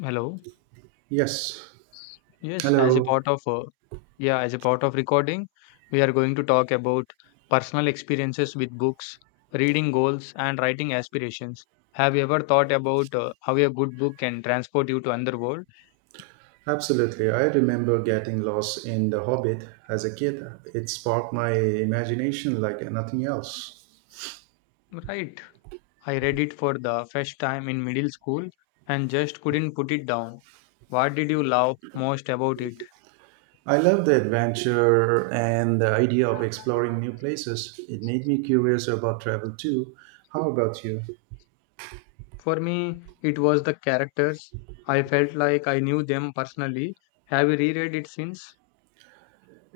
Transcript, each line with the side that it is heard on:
left: Hello.
right: Yes,
left: Yes, as a
right: hello.
left: part of yeah, as a part of recording, we are going to talk about personal experiences with books, reading goals, and writing aspirations. Have you ever thought about how a good book can transport you to another world?
right: Absolutely. I remember getting lost in The Hobbit as a kid. It sparked my imagination like nothing else.
left: Right. I read it for the first time in middle school and just couldn't put it down. What did you love most about it?
right: I love the adventure and the idea of exploring new places. It made me curious about travel too. How about you?
left: For me, it was the characters. I felt like I knew them personally. Have you reread it since?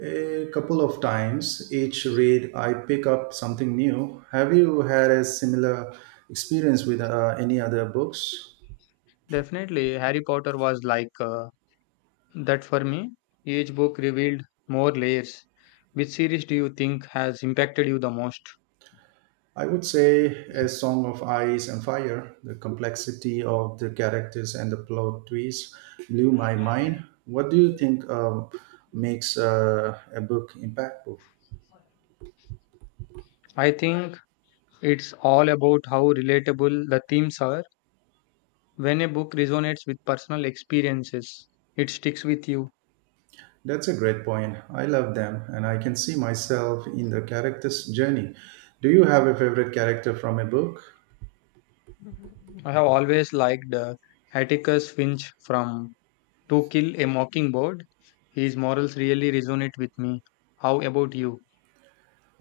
right: A couple of times each read, I pick up something new. Have you had a similar experience with any other books?
left: Definitely, Harry Potter was that for me. Each book revealed more layers. Which series do you think has impacted you the most?
right: I would say A Song of Ice and Fire. The complexity of the characters and the plot twists blew my mind. What do you think makes a book impactful?
left: I think it's all about how relatable the themes are. When a book resonates with personal experiences, it sticks with you.
right: That's a great point. I love them and I can see myself in the character's journey. Do you have a favorite character from a book?
left: I have always liked Atticus Finch from To Kill a Mockingbird. His morals really resonate with me. How about you?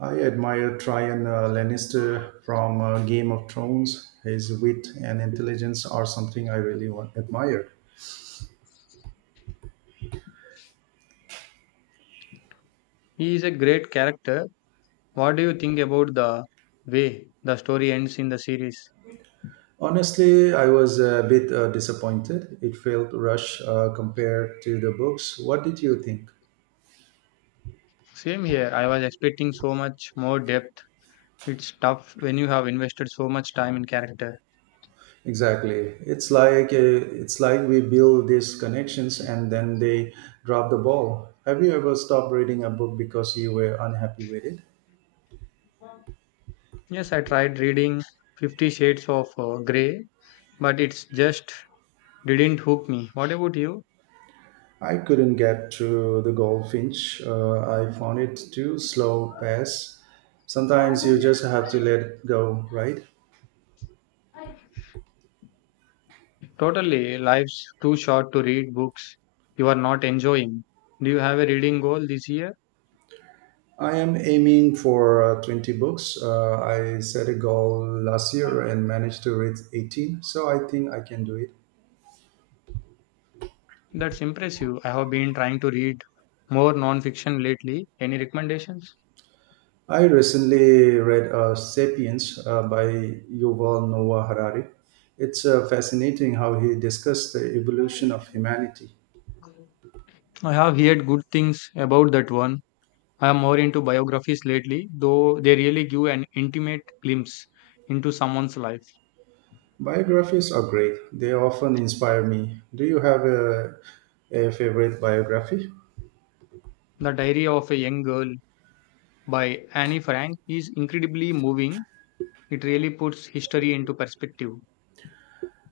right: I admire Tryon Lannister from Game of Thrones. His wit and intelligence are something I really want, admire.
left: He is a great character. What do you think about the way the story ends in the series?
right: Honestly, I was a bit disappointed. It felt rushed compared to the books. What did you think?
left: Same here. I was expecting so much more depth. It's tough when you have invested so much time in character.
right: Exactly. It's like we build these connections and then they drop the ball. Have you ever stopped reading a book because you were unhappy with it?
left: Yes, I tried reading 50 shades of gray, but it's just didn't hook me. What about you?
right: I couldn't get through the Goldfinch. I found it too slow pace. Sometimes you just have to let it go, right?
left: Totally, life's too short to read books you are not enjoying. Do you have a reading goal this year?
right: I am aiming for 20 books. I set a goal last year and managed to read 18, so I think I can do it.
left: That's impressive. I have been trying to read more non-fiction lately. Any recommendations?
right: I recently read Sapiens by Yuval Noah Harari. It's fascinating how he discussed the evolution of humanity.
left: I have heard good things about that one. I am more into biographies lately, though they really give an intimate glimpse into someone's life.
right: Biographies are great, they often inspire me. Do you have a favorite biography?
left: The Diary of a Young Girl by Annie Frank is incredibly moving. It really puts history into perspective.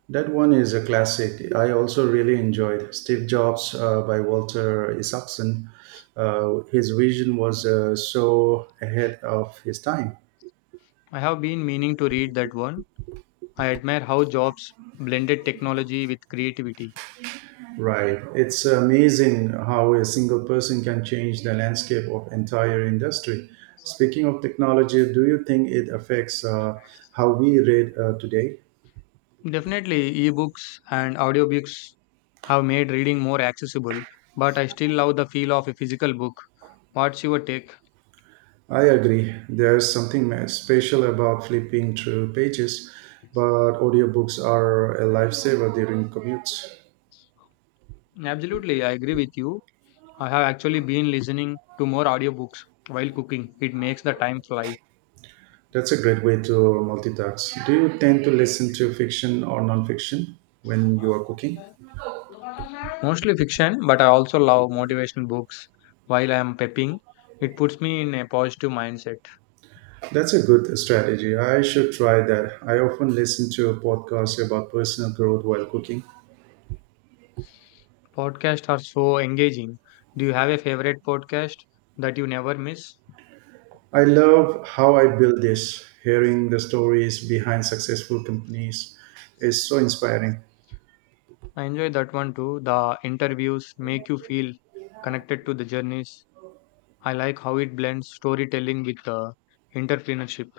right: That one is a classic. I also really enjoyed Steve Jobs by Walter Isaacson. His vision was so ahead of his time.
left: I have been meaning to read that one. I admire how Jobs blended technology with creativity.
right: Right. It's amazing how a single person can change the landscape of entire industry. Speaking of technology, do you think it affects how we read today?
left: Definitely, ebooks and audiobooks have made reading more accessible, but I still love the feel of a physical book. What's your take?
right: I agree. There's something special about flipping through pages, but audiobooks are a lifesaver during commutes.
left: Absolutely, I agree with you. I have actually been listening to more audiobooks while cooking. It makes the time fly.
right: That's a great way to multitask. Do you tend to listen to fiction or nonfiction when you are cooking?
left: Mostly fiction, but I also love motivational books while I am prepping. It puts me in a positive mindset.
right: That's a good strategy. I should try that. I often listen to a podcast about personal growth while cooking.
left: Podcasts are so engaging. Do you have a favorite podcast that you never miss?
right: I love how I build this. Hearing the stories behind successful companies is so inspiring.
left: I enjoy that one too. The interviews make you feel connected to the journeys. I like how it blends storytelling with entrepreneurship.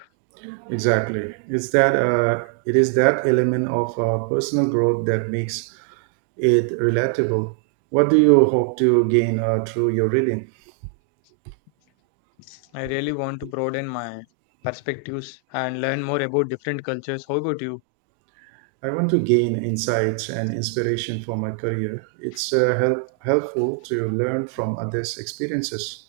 right: Exactly. It is that element of personal growth that makes it relatable. What do you hope to gain through your reading?
left: I really want to broaden my perspectives and learn more about different cultures. How about you?
right: I want to gain insights and inspiration for my career. It's helpful to learn from others' experiences.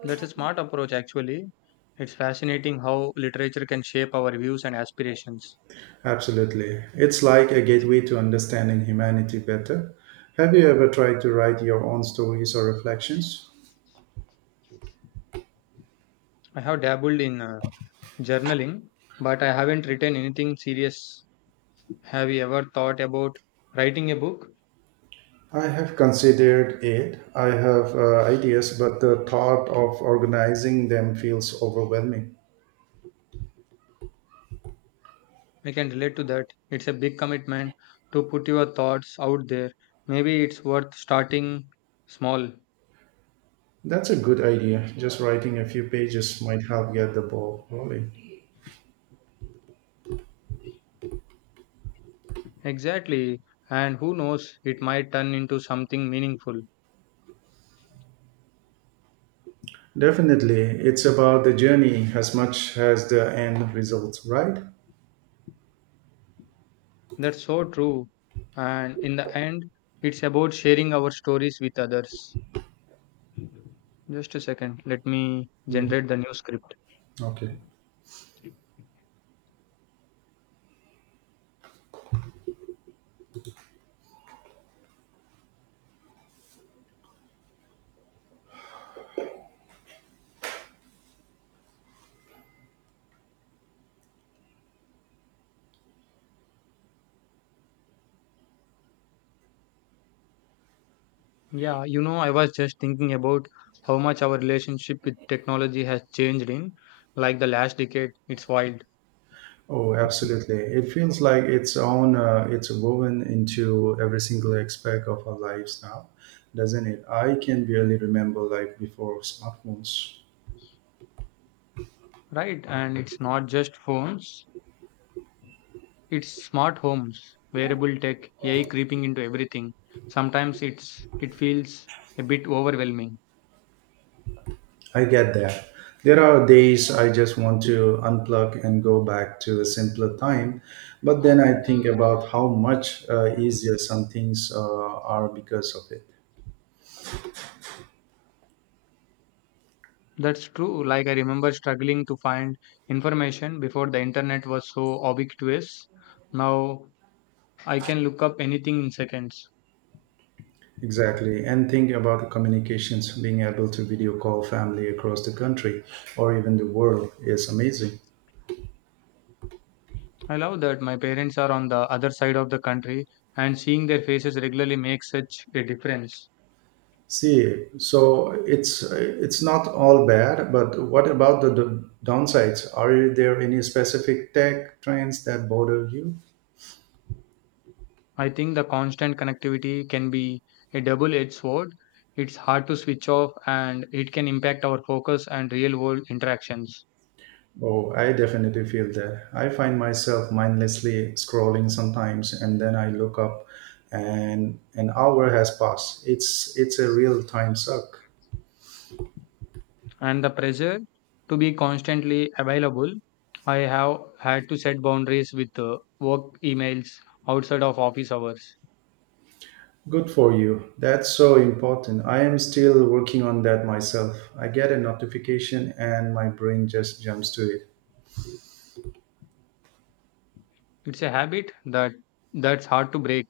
left: That's a smart approach, actually. It's fascinating how literature can shape our views and aspirations.
right: Absolutely. It's like a gateway to understanding humanity better. Have you ever tried to write your own stories or reflections?
left: I have dabbled in journaling, but I haven't written anything serious. Have you ever thought about writing a book?
right: I have considered it. I have ideas, but the thought of organizing them feels overwhelming.
left: I can relate to that. It's a big commitment to put your thoughts out there. Maybe it's worth starting small.
right: That's a good idea. Just writing a few pages might help get the ball rolling.
left: Exactly. And who knows, it might turn into something meaningful.
right: Definitely, it's about the journey as much as the end result, right?
left: That's so true. And in the end, it's about sharing our stories with others. Just a second, let me generate the new script.
right: Okay.
left: Yeah, you know, I was just thinking about how much our relationship with technology has changed in like the last decade. It's wild,
right: Oh, absolutely. It feels like its own, it's woven into every single aspect of our lives now, doesn't it? I can barely remember life before smartphones.
left: right? And it's not just phones, it's smart homes, wearable tech, AI creeping into everything. Sometimes it feels a bit overwhelming.
right: I get that. There are days I just want to unplug and go back to a simpler time, but then I think about how much easier some things are because of it.
left: That's true. Like, I remember struggling to find information before the internet was so ubiquitous. Now I can look up anything in seconds.
right: Exactly. And think about the communications being able to video call family across the country or even the world is amazing.
left: I love that my parents are on the other side of the country and seeing their faces regularly makes such a difference.
right: See, so it's not all bad, but what about the downsides? Are there any specific tech trends that bother you?
left: I think the constant connectivity can be a double edged sword. It's hard to switch off and it can impact our focus and real world interactions.
right: Oh, I definitely feel that. I find myself mindlessly scrolling sometimes, and then I look up, and an hour has passed. It's a real time suck.
left: And the pressure to be constantly available. I have had to set boundaries with work emails outside of office hours.
right: Good for you. That's so important. I am still working on that myself. I get a notification and my brain just jumps to it.
left: It's a habit that's hard to break.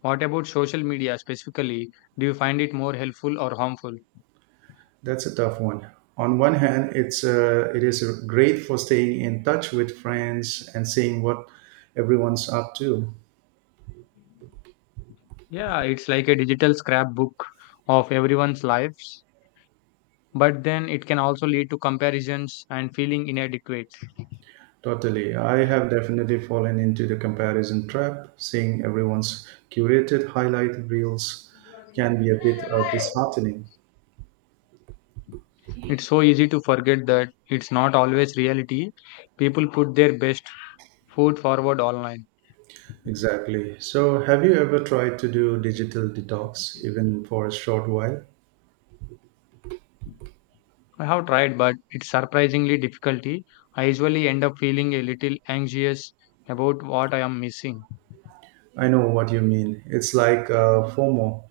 left: What about social media specifically? Do you find it more helpful or harmful?
right: That's a tough one. On one hand, it is great for staying in touch with friends and seeing what everyone's up to.
left: Yeah, it's like a digital scrapbook of everyone's lives, but then it can also lead to comparisons and feeling inadequate.
right: Totally. I have definitely fallen into the comparison trap. Seeing everyone's curated highlight reels can be a bit disheartening.
left: It's so easy to forget that it's not always reality. People put their best foot forward online.
right: Exactly. So, have you ever tried to do digital detox, even for a short while?
left: I have tried, but it's surprisingly difficulty. I usually end up feeling a little anxious about what I am missing.
right: I know what you mean. It's like FOMO,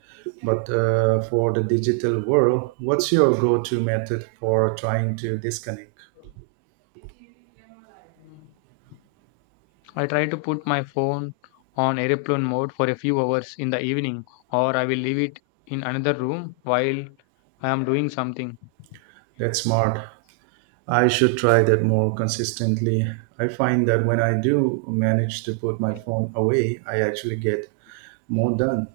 right: but for the digital world, what's your go to method for trying to disconnect?
left: I try to put my phone on airplane mode for a few hours in the evening, or I will leave it in another room while I am doing something.
right: That's smart. I should try that more consistently. I find that when I do manage to put my phone away, I actually get more done.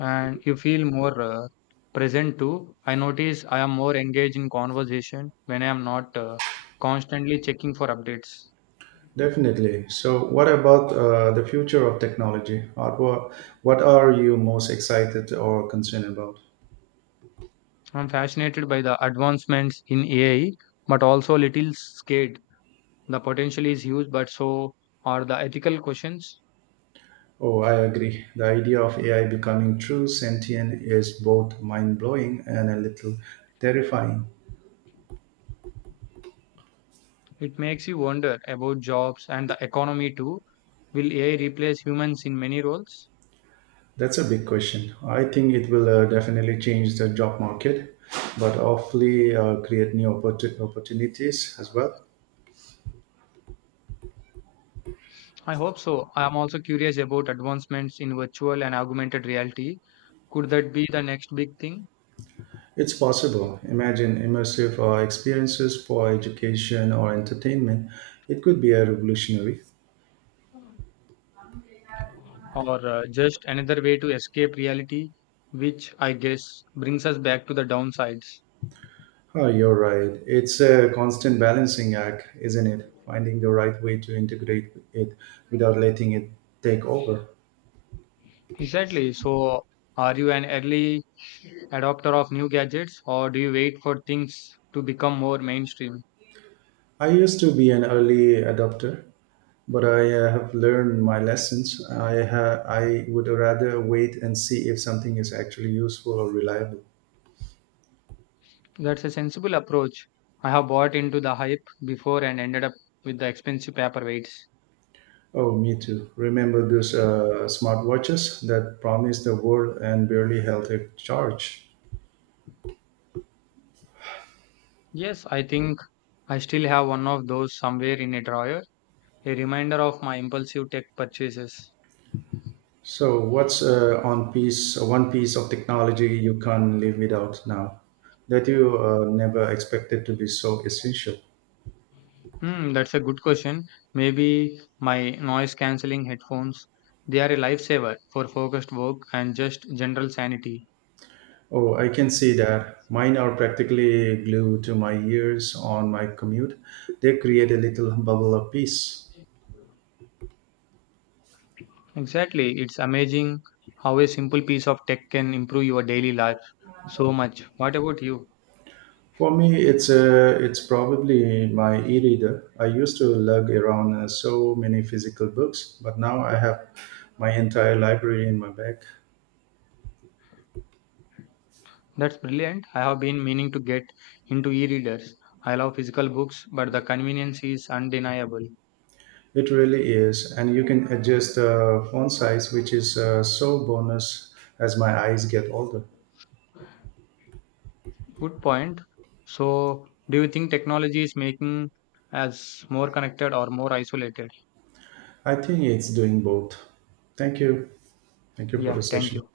left: And you feel more present too. I notice I am more engaged in conversation when I am not constantly checking for updates.
right: Definitely. So, what about the future of technology? What are you most excited or concerned about?
left: I'm fascinated by the advancements in AI, but also a little scared. The potential is huge, but so are the ethical questions.
right: Oh, I agree. The idea of AI becoming true sentient is both mind blowing and a little terrifying.
left: It makes you wonder about jobs and the economy too. Will AI replace humans in many roles?
right: That's a big question. I think it will definitely change the job market, but hopefully create new opportunities as well.
left: I hope so. I am also curious about advancements in virtual and augmented reality. Could that be the next big thing,
right: It's possible. Imagine immersive experiences for education or entertainment. It could be a revolutionary.
left: or just another way to escape reality, which I guess brings us back to the downsides?
right: Oh, you're right. It's a constant balancing act, isn't it? Finding the right way to integrate it without letting it take over.
left: Exactly. So, are you an early adopter of new gadgets, or do you wait for things to become more mainstream?
right: I used to be an early adopter, but I have learned my lessons. I would rather wait and see if something is actually useful or reliable.
left: That's a sensible approach. I have bought into the hype before and ended up with the expensive paperweights.
right: Oh, me too. Remember those smartwatches that promised the world and barely held a charge?
left: Yes, I think I still have one of those somewhere in a drawer, a reminder of my impulsive tech purchases.
right: So, what's one piece of technology you can't live without now that you never expected to be so essential?
left: Hmm, that's a good question. Maybe my noise cancelling headphones. They are a lifesaver for focused work and just general sanity.
right: Oh, I can see that. Mine are practically glued to my ears on my commute. They create a little bubble of peace.
left: Exactly. It's amazing how a simple piece of tech can improve your daily life so much. What about you?
right: For me, it's probably my e-reader. I used to lug around so many physical books, but now I have my entire library in my bag.
left: That's brilliant. I have been meaning to get into e readers. I love physical books, but the convenience is undeniable.
right: It really is, and you can adjust the font size, which is so bonus as my eyes get older.
left: Good point. So, do you think technology is making us more connected or more isolated?
right: I think it's doing both. Thank you. Thank you for the
left: Yeah, thank
right: session.
left: you.